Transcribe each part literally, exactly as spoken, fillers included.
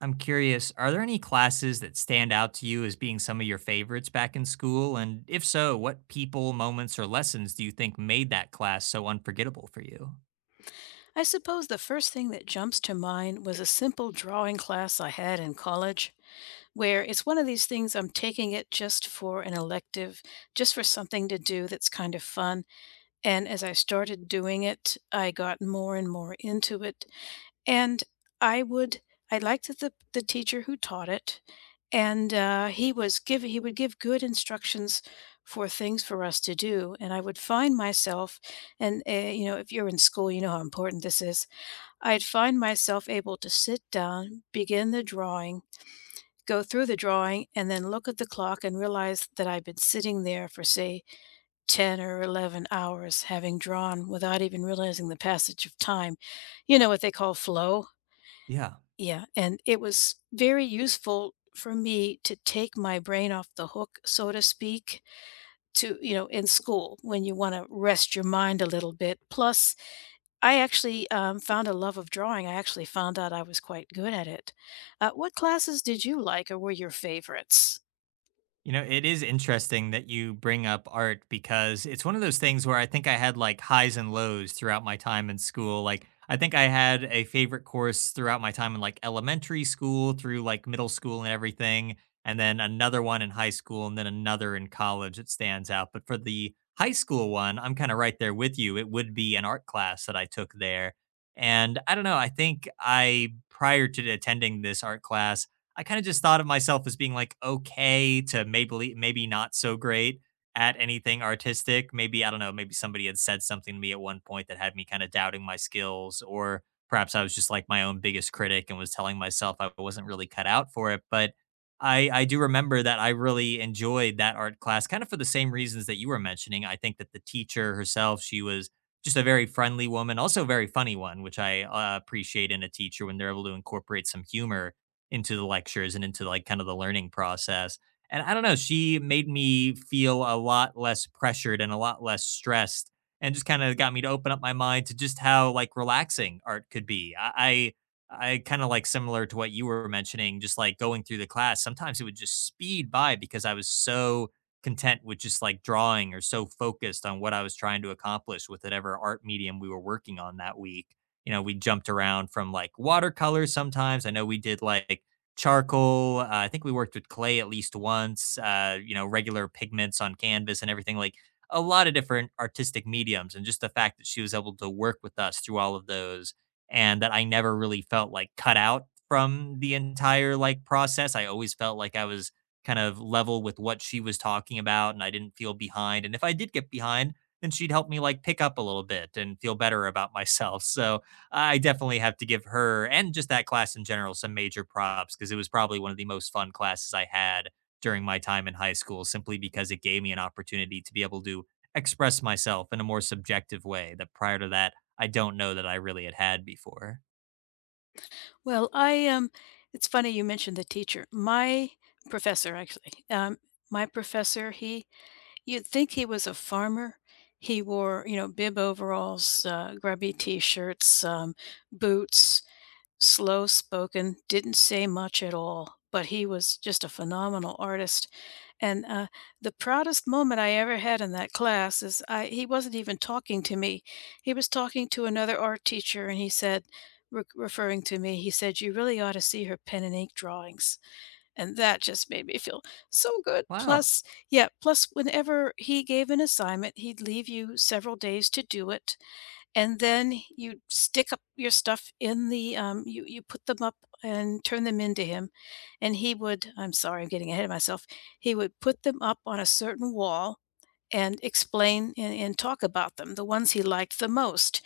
I'm curious, are there any classes that stand out to you as being some of your favorites back in school? And if so, what people, moments, or lessons do you think made that class so unforgettable for you? I suppose the first thing that jumps to mind was a simple drawing class I had in college, where it's one of these things I'm taking it just for an elective, just for something to do that's kind of fun. And as I started doing it, I got more and more into it. And I would, I liked the, the teacher who taught it, and uh, he was give he would give good instructions for things for us to do. And I would find myself, and uh, you know, if you're in school, you know how important this is. I'd find myself able to sit down, begin the drawing, go through the drawing, and then look at the clock and realize that I've been sitting there for, say, ten or eleven hours having drawn without even realizing the passage of time. You know what they call flow? Yeah. Yeah. And it was very useful for me to take my brain off the hook, so to speak, to, you know, in school when you want to rest your mind a little bit. Plus, I actually, um, found a love of drawing. I actually found out I was quite good at it. Uh, what classes did you like or were your favorites? You know, it is interesting that you bring up art, because it's one of those things where I think I had like highs and lows throughout my time in school. Like, I think I had a favorite course throughout my time in like elementary school through like middle school and everything, and then another one in high school, and then another in college that stands out. But for the high school one, I'm kind of right there with you. It would be an art class that I took there. And I don't know, I think I, prior to attending this art class, I kind of just thought of myself as being like okay to maybe maybe not so great at anything artistic. Maybe, I don't know, maybe somebody had said something to me at one point that had me kind of doubting my skills, or perhaps I was just like my own biggest critic and was telling myself I wasn't really cut out for it, but I I do remember that I really enjoyed that art class kind of for the same reasons that you were mentioning. I think that the teacher herself, she was just a very friendly woman, also a very funny one, which I uh, appreciate in a teacher when they're able to incorporate some humor into the lectures and into like kind of the learning process. And I don't know, she made me feel a lot less pressured and a lot less stressed, and just kind of got me to open up my mind to just how like relaxing art could be. I I, I kind of like, similar to what you were mentioning, just like going through the class, sometimes it would just speed by because I was so content with just like drawing, or so focused on what I was trying to accomplish with whatever art medium we were working on that week. You know, we jumped around from like watercolors sometimes. I know we did like charcoal. Uh, I think we worked with clay at least once, uh, you know, regular pigments on canvas and everything, like a lot of different artistic mediums. And just the fact that she was able to work with us through all of those, and that I never really felt like cut out from the entire like process. I always felt like I was kind of level with what she was talking about, and I didn't feel behind. And if I did get behind, then she'd help me like pick up a little bit and feel better about myself. So I definitely have to give her and just that class in general some major props, because it was probably one of the most fun classes I had during my time in high school, simply because it gave me an opportunity to be able to express myself in a more subjective way that, prior to that, I don't know that I really had had before. Well, I, um it's funny you mentioned the teacher. My professor, actually, um, my professor, he you'd think he was a farmer. He wore, you know, bib overalls, uh, grubby t-shirts, um, boots. Slow spoken, didn't say much at all, but he was just a phenomenal artist. And uh, the proudest moment I ever had in that class is I, he wasn't even talking to me. He was talking to another art teacher, and he said, re- referring to me, he said, "You really ought to see her pen and ink drawings." And that just made me feel so good. Wow. Plus, yeah, plus, whenever he gave an assignment, he'd leave you several days to do it and then you stick up your stuff in the um, you you put them up and turn them into him and he would i'm sorry i'm getting ahead of myself. He would put them up on a certain wall and explain and, and talk about them, the ones he liked the most,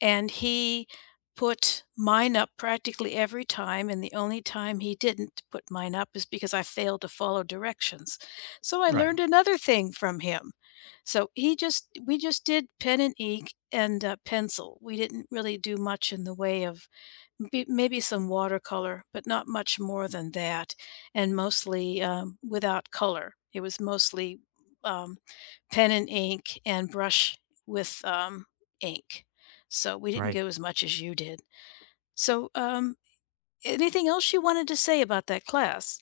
and he put mine up practically every time, and the only time he didn't put mine up is because I failed to follow directions. So I Right. learned another thing from him. So he just we just did pen and ink and, uh, pencil. We didn't really do much in the way of be maybe some watercolor, but not much more than that, and mostly, um, without color. It was mostly, um, pen and ink and brush with, um, ink. So we didn't Right. go as much as you did. So, um, anything else you wanted to say about that class?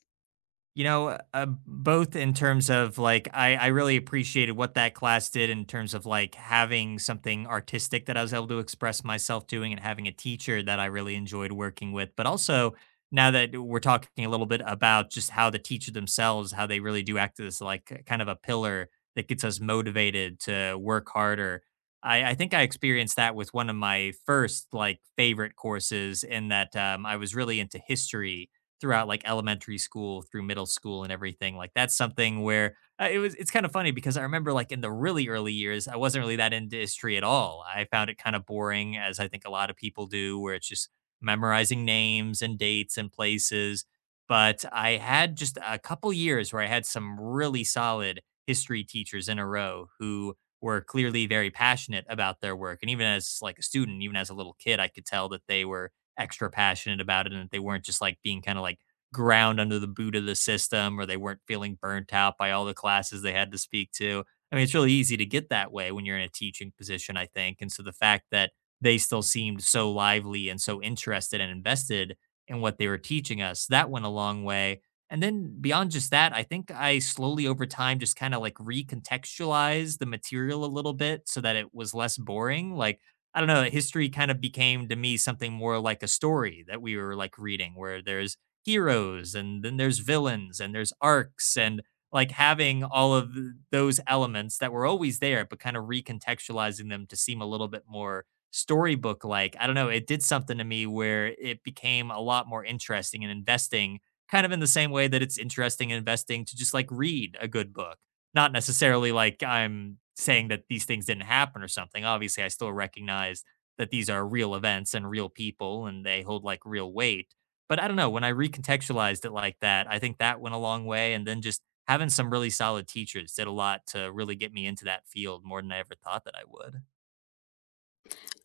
You know, uh, uh, both in terms of like, I I really appreciated what that class did in terms of like having something artistic that I was able to express myself doing, and having a teacher that I really enjoyed working with. But also, now that we're talking a little bit about just how the teacher themselves, how they really do act as like k- kind of a pillar that gets us motivated to work harder. I, I think I experienced that with one of my first like favorite courses, in that um, I was really into history throughout like elementary school through middle school and everything. Like, that's something where uh, it was it's kind of funny, because I remember like in the really early years, I wasn't really that into history at all. I found it kind of boring, as I think a lot of people do, where it's just memorizing names and dates and places. But I had just a couple years where I had some really solid history teachers in a row, who were clearly very passionate about their work, and even as like a student, even as a little kid, I could tell that they were extra passionate about it, and that they weren't just like being kind of like ground under the boot of the system, or they weren't feeling burnt out by all the classes they had to speak to. I mean, it's really easy to get that way when you're in a teaching position, I think. And so the fact that they still seemed so lively and so interested and invested in what they were teaching us, that went a long way. And then beyond just that, I think I slowly over time just kind of like recontextualized the material a little bit, so that it was less boring. Like, I don't know, history kind of became to me something more like a story that we were like reading, where there's heroes, and then there's villains, and there's arcs, and like having all of th- those elements that were always there, but kind of recontextualizing them to seem a little bit more storybook like. I don't know, it did something to me where it became a lot more interesting and investing, kind of in the same way that it's interesting and investing to just like read a good book. Not necessarily like I'm saying that these things didn't happen or something. Obviously, I still recognize that these are real events and real people, and they hold like real weight. But I don't know, when I recontextualized it like that, I think that went a long way. And then just having some really solid teachers did a lot to really get me into that field more than I ever thought that I would.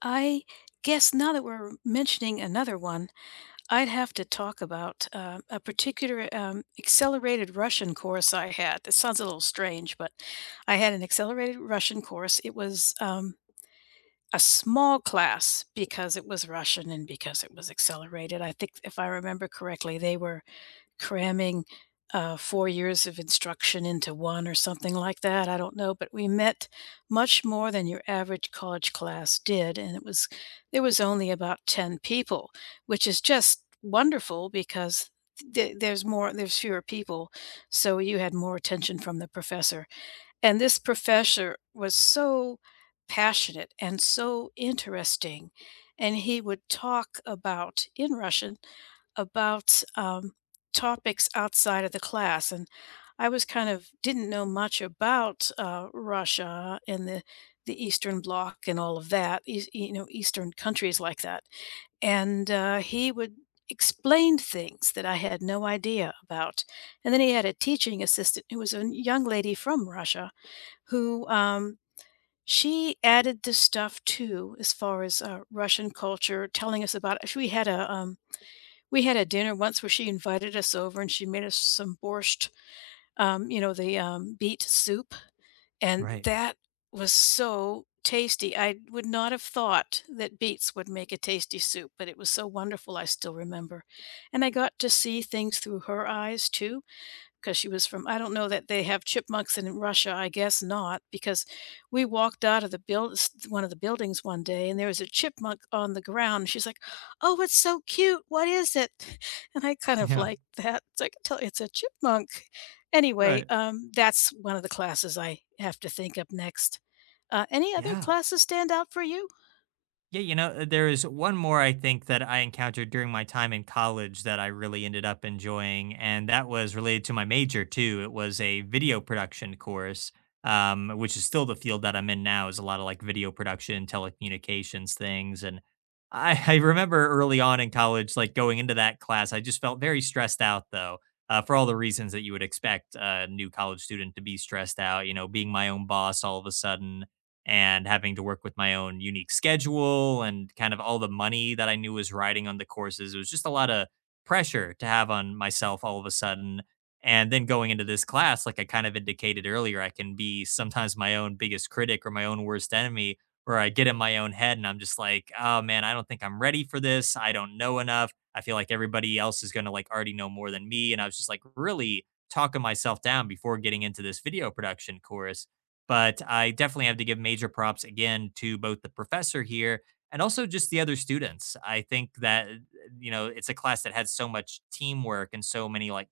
I guess now that we're mentioning another one, I'd have to talk about uh, a particular um, accelerated Russian course I had. It sounds a little strange, but I had an accelerated Russian course. It was um, a small class because it was Russian and because it was accelerated. I think, if I remember correctly, they were cramming uh, four years of instruction into one or something like that. I don't know, but we met much more than your average college class did, and it was there was only about ten people, which is just wonderful because th- there's more there's fewer people, so you had more attention from the professor. And this professor was so passionate and so interesting, and he would talk about in Russian about um, topics outside of the class. And I was kind of didn't know much about uh, Russia and the the Eastern Bloc and all of that, eas- you know, Eastern countries like that. And uh, he would explain things that I had no idea about. And then he had a teaching assistant who was a young lady from Russia who um, she added this stuff too, as far as uh, Russian culture, telling us about. We had a um, we had a dinner once where she invited us over and she made us some borscht, um, you know, the, um, beet soup, and Right. that was so tasty. I would not have thought that beets would make a tasty soup, but it was so wonderful, I still remember, and I got to see things through her eyes too because she was from — I don't know that they have chipmunks in Russia, I guess not, because we walked out of the build one of the buildings one day and there was a chipmunk on the ground. She's like, "Oh, it's so cute. What is it?" And I kind of Yeah. like that. So I can tell it's a chipmunk. Anyway, Right. um, that's one of the classes I have to think of next. Uh, any other Yeah. classes stand out for you? Yeah, you know, uh, there is one more I think that I encountered during my time in college that I really ended up enjoying, and that was related to my major too. It was a video production course, um, which is still the field that I'm in now, is a lot of like video production, telecommunications things. And I, I remember early on in college, like going into that class, I just felt very stressed out though, uh, for all the reasons that you would expect a new college student to be stressed out, you know, being my own boss all of a sudden and having to work with my own unique schedule, and kind of all the money that I knew was riding on the courses. It was just a lot of pressure to have on myself all of a sudden. And then going into this class, like I kind of indicated earlier, I can be sometimes my own biggest critic or my own worst enemy, where I get in my own head and I'm just like, oh man, I don't think I'm ready for this. I don't know enough. I feel like everybody else is going to like already know more than me. And I was just like really talking myself down before getting into this video production course. But I definitely have to give major props again to both the professor here, and also just the other students. I think that, eh, you know, it's a class that had so much teamwork and so many like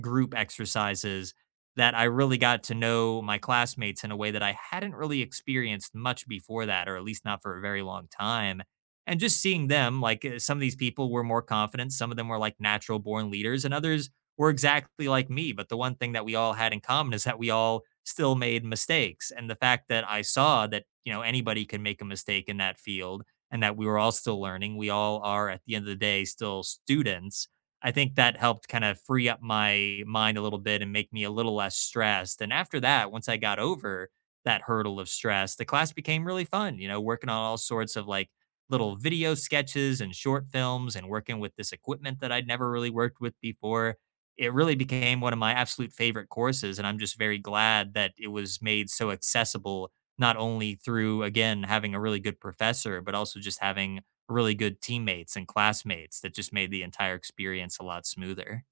group exercises, that I really got to know my classmates in a way that I hadn't really experienced much before that, or at least not for a very long time. And just seeing them, like, uh, some of these people were more confident, some of them were like natural born leaders, and others were exactly like me. But the one thing that we all had in common is that we all still made mistakes. And the fact that I saw that, you know, anybody can make a mistake in that field, and that we were all still learning, we all are at the end of the day still students. I think that helped kind of free up my mind a little bit and make me a little less stressed. And after that, once I got over that hurdle of stress, the class became really fun, you know, working on all sorts of like little video sketches and short films, and working with this equipment that I'd never really worked with before. It really became one of my absolute favorite courses, and I'm just very glad that it was made so accessible, not only through, again, having a really good professor, but also just having really good teammates and classmates that just made the entire experience a lot smoother.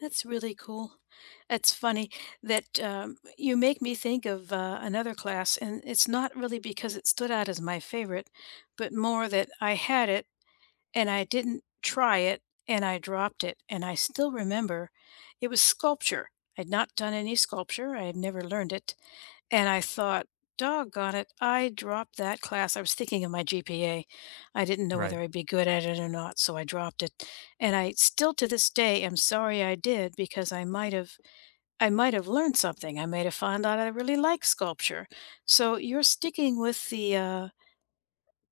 That's really cool. It's funny that um, you make me think of uh, another class, and it's not really because it stood out as my favorite, but more that I had it and I didn't try it and I dropped it. And I still remember, it was sculpture. I'd not done any sculpture, I had never learned it. And I thought, doggone it, I dropped that class. I was thinking of my G P A. I didn't know Right. whether I'd be good at it or not, so I dropped it. And I still to this day am sorry I did because I might have I might have learned something. I might have found out I really like sculpture. So you're sticking with the uh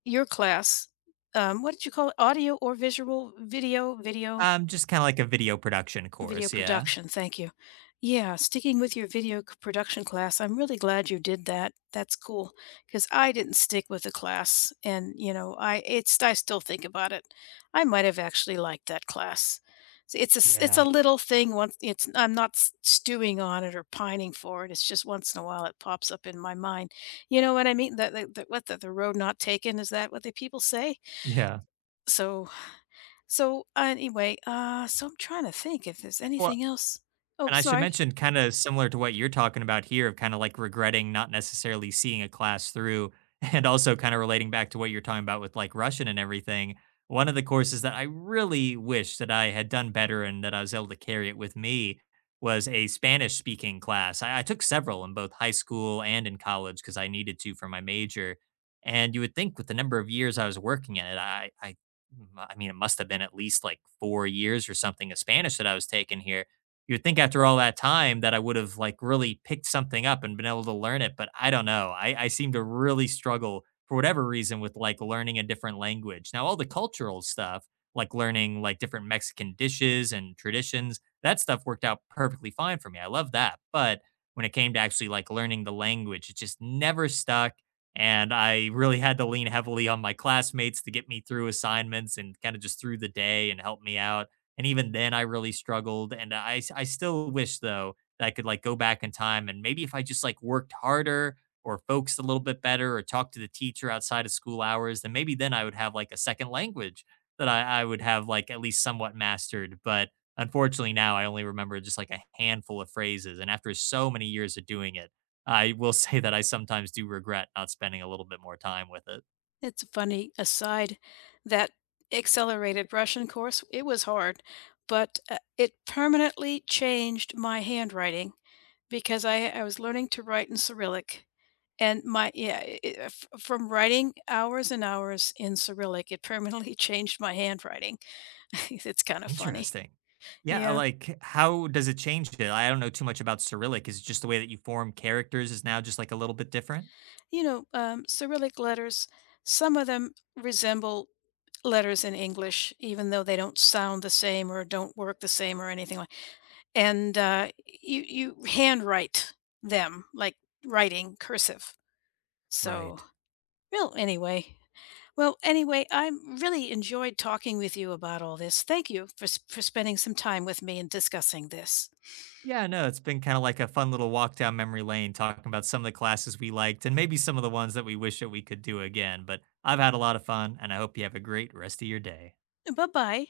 your class, um, what did you call it? Audio or visual, video video Um, just kinda like a video production video course, yeah. production. Thank you. Yeah, sticking with your video c- production class. I'm really glad you did that. That's cool because I didn't stick with the class, and you know, I it's I still think about it. I might have actually liked that class. So it's a s- it's Yeah. a little thing. Once it's I'm not s- stewing on it or pining for it. It's just once in a while it pops up in my mind. You know what I mean? The, the, the, what the, the road not taken, is that what the people say? Yeah. So so uh, anyway, uh, so I'm trying to think if there's Yeah, well. anything else. Oh, And I should sorry. mention, kind of similar to what you're talking about here of kind of like regretting not necessarily seeing a class through and also kind of relating back to what you're talking about with like Russian and everything. One of the courses that I really wish that I had done better and that I was able to carry it with me was a Spanish speaking class. I, I took several in both high school and in college, because I needed to for my major. And you would think with the number of years I was working in it, I, I, I mean, it must have been at least like four years or something of Spanish that I was taking here. You'd think after all that time that I would have like really picked something up and been able to learn it, but I don't know. I, I seem to really struggle for whatever reason with like learning a different language. Now, all the cultural stuff, like learning like different Mexican dishes and traditions, that stuff worked out perfectly fine for me. I love that. But when it came to actually like learning the language, it just never stuck. And I really had to lean heavily on my classmates to get me through assignments and kind of just through the day and help me out, and even then I really struggled, and I I still wish though that I could like go back in time, and maybe if I just like worked harder or focused a little bit better, or talked to the teacher outside of school hours, then maybe then I would have like a second language that I I would have like at least somewhat mastered. But unfortunately now I only remember just like a handful of phrases, and after so many years of doing it, I will say that I sometimes do regret not spending a little bit more time with it. It's a funny aside that accelerated Russian course, it was hard, but uh, it permanently changed my handwriting because I I was learning to write in Cyrillic and my yeah, i i- f- from writing hours and hours in Cyrillic, it permanently changed my handwriting. It's kind of funny. Interesting. Yeah, Yeah. like how does it change it? I don't know too much about Cyrillic. Is it just the way that you form characters is now just like a little bit different? You know, um, Cyrillic letters, some of them resemble letters in English, even though they don't sound the same or don't work the same or anything like. And uh, you you handwrite them like writing cursive. So, Right. well, anyway. Well, anyway, I really enjoyed talking with you about all this. Thank you for, s- for spending some time with me and discussing this. Yeah, no, it's been kind of like a fun little walk down memory lane talking about some of the classes we liked and maybe some of the ones that we wish that we could do again. But I've had a lot of fun, and I hope you have a great rest of your day. Bye bye.